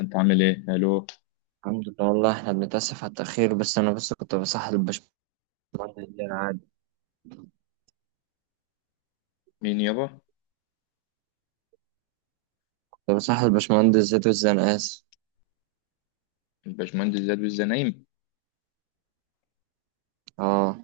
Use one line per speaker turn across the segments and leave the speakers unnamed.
انت عامل ايه؟ الو؟
الحمد لله والله احنا بنتأسف على التأخير بس أنا بس كنت بصحح الباشمهندس زياد.
مين يابا؟
كنت بصحح الباشمهندس زياد الزنقاس.
الباشمهندس زاد وزة نايم.
اه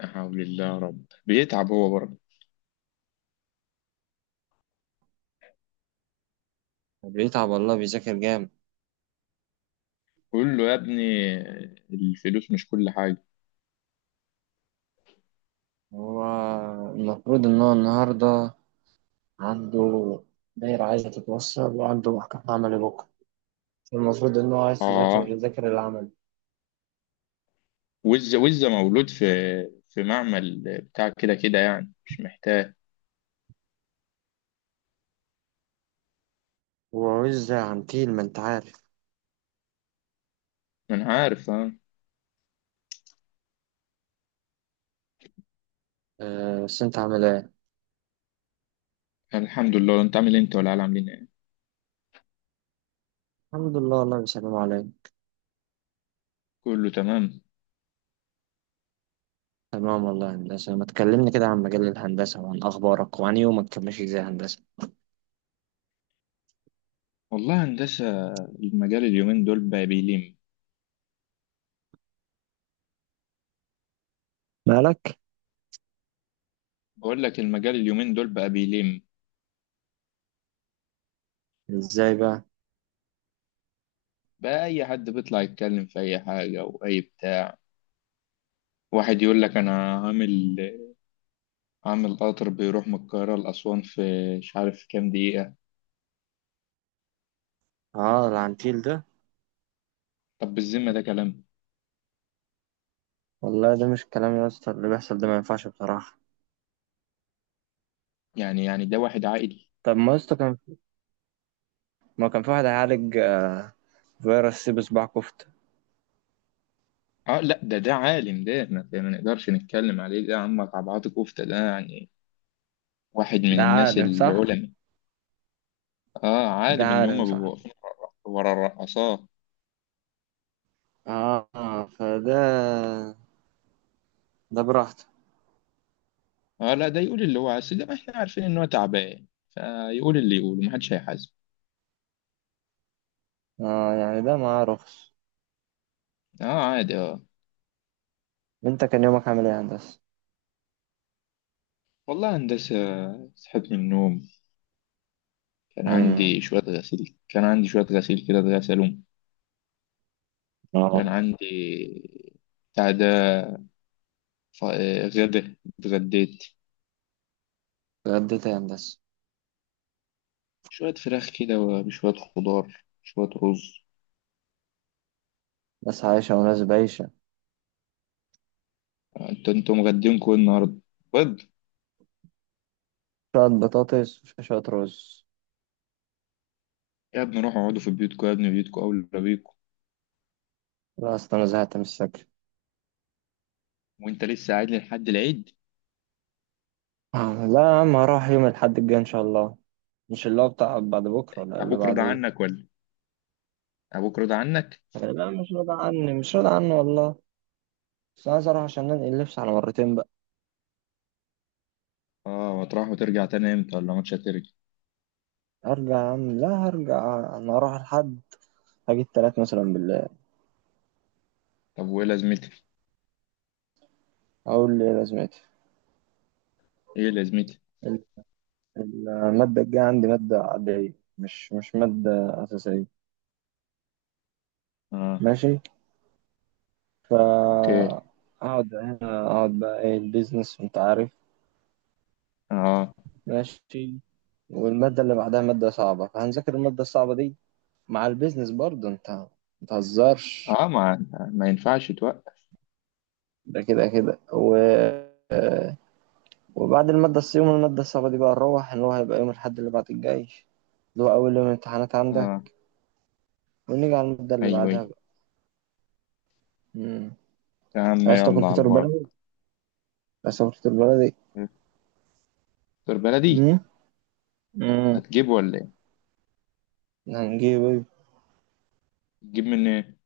لا حول الله يا رب، بيتعب هو برضه.
بيتعب والله بيذاكر جامد.
قول له يا ابني الفلوس مش كل حاجه.
هو المفروض إن هو النهاردة عنده دايرة عايزة تتوصل وعنده محكمة عملي بكرة. المفروض إن هو عايز
اه
يذاكر العمل
وزة وزة مولود في في معمل بتاع كده، كده يعني مش محتاج.
وعز عنتيل ما أنت عارف.
ما انا عارف
آه بس أنت عامل إيه؟
الحمد لله، انت عامل إيه؟ انت ولا عاملين ايه؟
الحمد لله والله بيسلموا عليا.
كله تمام.
تمام والله يا هندسة، ما تكلمني كده عن مجال الهندسة وعن أخبارك وعن يومك، كان ماشي إزاي يا هندسة؟
والله هندسه، المجال اليومين دول بقى بيلم.
مالك؟
بقول لك المجال اليومين دول بقى بيلم.
ازاي بقى؟
بقى اي حد بيطلع يتكلم في اي حاجه واي بتاع. واحد يقول لك انا هعمل هعمل قطر بيروح من القاهره لاسوان في مش عارف كام دقيقه.
اه العنتيل ده.
طب بالذمه ده كلام؟
والله ده مش كلام يا اسطى، اللي بيحصل ده ما ينفعش بصراحة.
يعني ده واحد عاقل؟
طب ما يا اسطى كان، ما كان في واحد هيعالج فيروس سي بصباع كفتة.
اه لا، ده عالم، ده ما نقدرش نتكلم عليه، ده عم طبعات كفته، ده يعني واحد من
ده
الناس
عالم صح.
العلماء. اه
ده
عالم، اللي هم
عالم صح.
بيبقوا واقفين ورا الرقاصات.
اه فده ده براحته.
اه لا، ده يقول اللي هو عايز، ده ما احنا عارفين ان هو تعبان فيقول اللي يقوله، ما حدش هيحاسبه.
اه يعني ده معاه رخص.
اه عادي
انت كان يومك عامل ايه يا هندسة؟
والله هندسه، صحيت من النوم،
امم.
كان عندي شوية غسيل كده، اتغسلهم. كان
اه.
عندي بتاع ده، غدا اتغديت
اتغديت إيه يا هندسة؟
شوية فراخ كده، وشوية خضار، شوية رز.
ناس عايشة وناس بايشة.
انتوا مغدينكوا ايه النهاردة؟ بيض؟
شوية بطاطس وشوية رز.
يا ابني روحوا اقعدوا في بيوتكم، يا ابني بيوتكم أولى بيكم.
لا اصل انا زهقت من السكر.
وانت لسه قاعد لي لحد العيد؟
لا يا عم، هروح يوم الأحد الجاي إن شاء الله. مش اللي هو بتاع بعد بكرة ولا اللي
ابوك
بعد
رضى
ايه؟
عنك ولا ابوك رضى عنك؟
لا مش راضي عني، مش راضي عني والله. بس عايز اروح عشان انقل اللبس على مرتين بقى.
اه هتروح وترجع تاني امتى ولا مش هترجع؟
هرجع يا عم، لا هرجع، انا هروح لحد، هجيب 3 مثلا بالله.
طب وايه لازمتها؟
اقول لي لازمتي.
ايه لازمتها؟
ال- المادة الجاية عندي مادة عادية، مش مادة أساسية.
اه
ماشي. فا
اوكي.
أقعد هنا، أقعد بقى إيه البيزنس أنت عارف.
اه
ماشي. والمادة اللي بعدها مادة صعبة، فهنذاكر المادة الصعبة دي مع البيزنس برضه. أنت متهزرش.
اه ما ينفعش توقف.
ده كده كده وبعد المادة يوم المادة الصعبة دي بقى، نروح اللي هو هيبقى يوم الأحد اللي بعد الجاي، اللي هو أول يوم امتحانات
اه
عندك. ونيجي على المادة اللي
ايوه،
بعدها
ايوه.
بقى. مم.
يا
مش
عم
عايز تاكل
يلا على
فطار
البركه.
بلدي؟ عايز تاكل فطار بلدي؟
دكتور بلدي.
مم؟ مم.
هتجيبه ولا ايه؟
هنجيب إيه؟
تجيب من إيه؟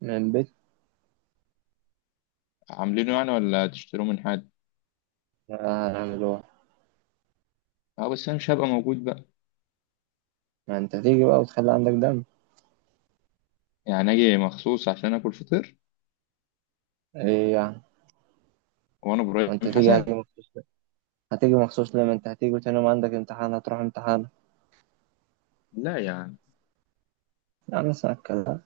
من البيت.
عاملينه يعني ولا تشتروه من حد؟
هنعمل هو.
اه بس انا مش هبقى موجود بقى.
ما أنت هتيجي بقى وتخلي عندك دم.
يعني اجي مخصوص عشان اكل فطير؟
إيه يعني؟
وانا
ما
ابراهيم
أنت هتيجي
حسن؟
مخصوص ليه؟ هتيجي مخصوص ليه؟ ما أنت هتيجي وتاني يوم عندك امتحان، هتروح امتحان.
لا يا عم،
يعني اسمع الكلام.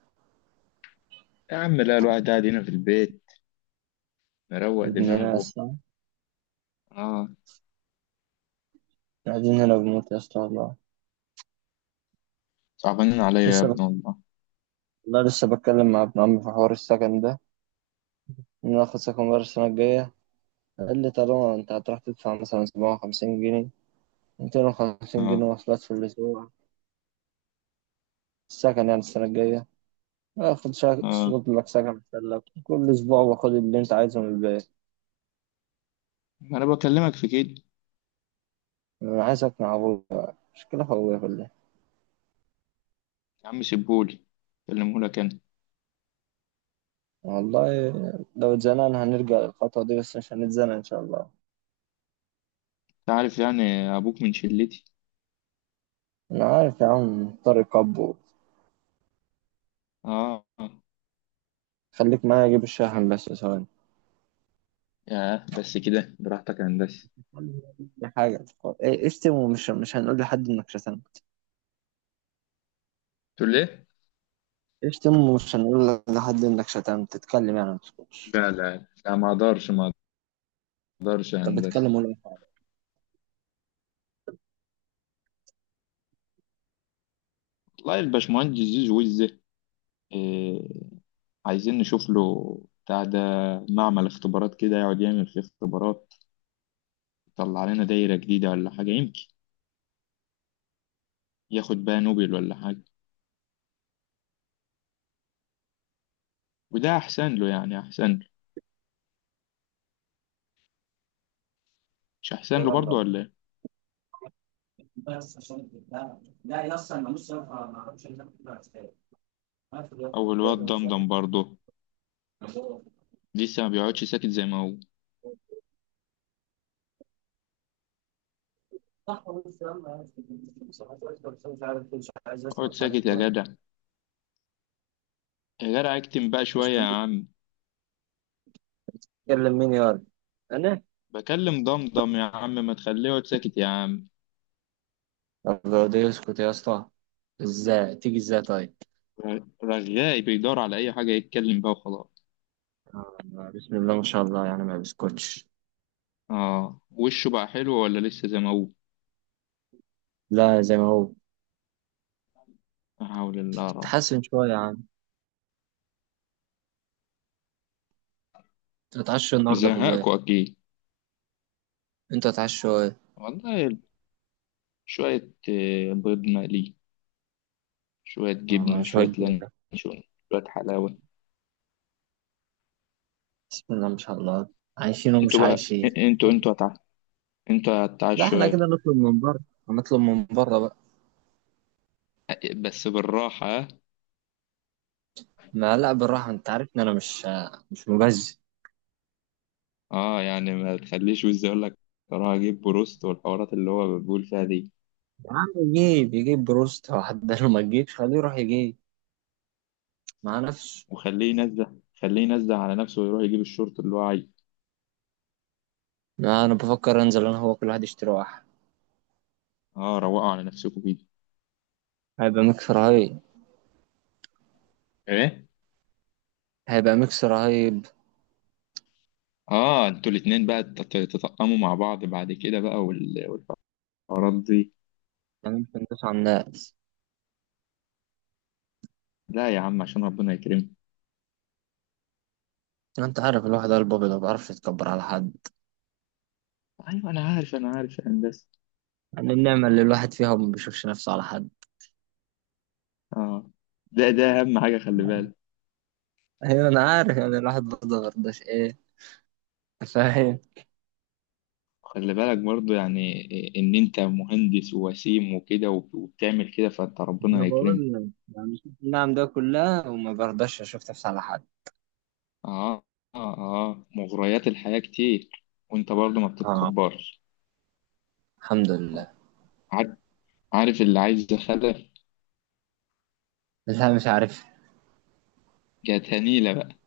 يا عم لا، الواحد قاعد هنا في البيت مروق
ابن
دماغه.
ناس.
اه
قاعدين هنا بنموت يا اسطى والله.
صعبانين عليا يا ابن
لسه،
الله.
لا لسه بتكلم مع ابن عمي في حوار السكن ده، إن ناخد سكن بره السنة الجاية. قال لي طالما أنت هتروح تدفع مثلا 57 جنيه، 250 جنيه
اه
مواصلات في الأسبوع، السكن يعني السنة الجاية آخد
اه
شغل لك سكن أحسن لك، كل أسبوع باخد اللي أنت عايزه من البيت.
انا بكلمك في كده.
أنا عايز أقنع أبويا، مشكلة في أبويا كلها.
يا عم سيبهولي، كلمهولك انا.
والله لو اتزنقنا هنرجع للخطوة دي، بس مش هنتزنق إن شاء الله.
انت عارف يعني، ابوك من شلتي.
أنا عارف يا عم طارق أبو.
اه آه.
خليك معايا أجيب الشاحن بس ثواني.
ياه بس كده، براحتك يا هندسه.
دي حاجة، اشتم ومش مش هنقول لحد انك شتمت.
تقول ليه؟
اشتم ومش هنقول لحد انك شتمت، تتكلم يعني، ما تسكتش.
لا لا لا، ما اقدرش يا
طب
هندسة.
اتكلم ولا أي حاجة.
والله الباشمهندس زيزو وزة، إيه، عايزين نشوف له بتاع ده، معمل اختبارات كده يقعد يعمل فيه اختبارات، يطلع لنا دايرة جديدة ولا حاجة، يمكن ياخد بقى نوبل ولا حاجة. وده أحسن له، يعني أحسن له. مش أحسن له برضه ولا إيه؟ أو الواد دمدم برضه لسه ما بيقعدش ساكت زي ما هو. اقعد ساكت يا جدع، يا جدع اكتم بقى
مش
شوية يا
كنت
عم.
تتكلم مين يا ولد انا؟
بكلم دمدم، يا عم ما تخليه يقعد ساكت يا عم.
طب لو ده يسكت يا اسطى، ازاي تيجي ازاي طيب؟
رغاي، بيدور على أي حاجة يتكلم بقى وخلاص.
آه، بسم الله ما شاء الله، يعني ما بيسكتش.
آه، وشه بقى حلو ولا لسه زي ما هو؟
لا زي ما هو.
لا حول الله رب.
تتحسن شوية يا عم. تتعشى النهاردة في البيت.
زهقكوا أكيد.
انت تتعشى ايه؟
والله شوية بيض مقلي، شوية جبنة، وشوية
شوية.
لانشون، شوية حلاوة.
بسم الله ما شاء الله. عايشين
انتوا
ومش
بقى،
عايشين.
انتوا انتوا هتع... انتوا
لا
هتعشوا
احنا
ايه؟
كده نطلب من بره، هنطلب من بره بقى.
بس بالراحة ها؟
ما لا بالراحة، انت عارف ان انا مش مبذر.
اه يعني ما تخليش وز يقول لك اروح اجيب بروست، والحوارات اللي هو بيقول فيها دي.
يا عم، يجيب بروست واحد ده، لو ما تجيبش خليه يروح يجيب مع نفسه.
وخليه ينزه، خليه ينزه على نفسه ويروح يجيب الشورت اللي هو عايزه.
ما انا بفكر انزل، انا هو كل واحد يشتري واحد.
اه روقوا على نفسكم كده.
هيبقى ميكس رهيب.
ايه؟
هيبقى ميكس رهيب.
اه، انتوا الاتنين بقى تتطقموا مع بعض بعد كده بقى، والحوارات دي.
يعني ممكن ندوس على الناس.
لا يا عم، عشان ربنا يكرمك.
انت عارف الواحد قلبه ابيض، ما بيعرفش يتكبر على حد.
ايوه انا عارف، يا هندسه.
يعني النعمة اللي الواحد فيها، وما بيشوفش نفسه على حد.
اه ده اهم حاجه، خلي بالك.
ايوه انا عارف، يعني الواحد برضه ما برضاش ايه. فاهم.
خلي بالك برضو يعني، ان انت مهندس ووسيم وكده، وبتعمل كده، فانت ربنا
انا
هيكرمك.
بقول لك، انا شفت النعم ده كلها وما برضاش اشوف نفسي على حد.
اه اه اه مغريات الحياه كتير، وانت برضو ما
اه.
بتتكبرش.
الحمد لله.
عار- عارف اللي عايز خلف؟
لا مش عارف.
جات هنيله بقى.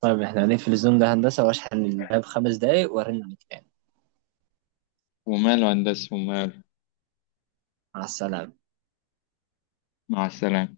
طيب احنا هنقفل الزوم ده هندسه، واشحن اللاب 5 دقايق وارن عليك تاني.
وماله يا هندسه، وماله.
مع السلامه.
مع السلامه.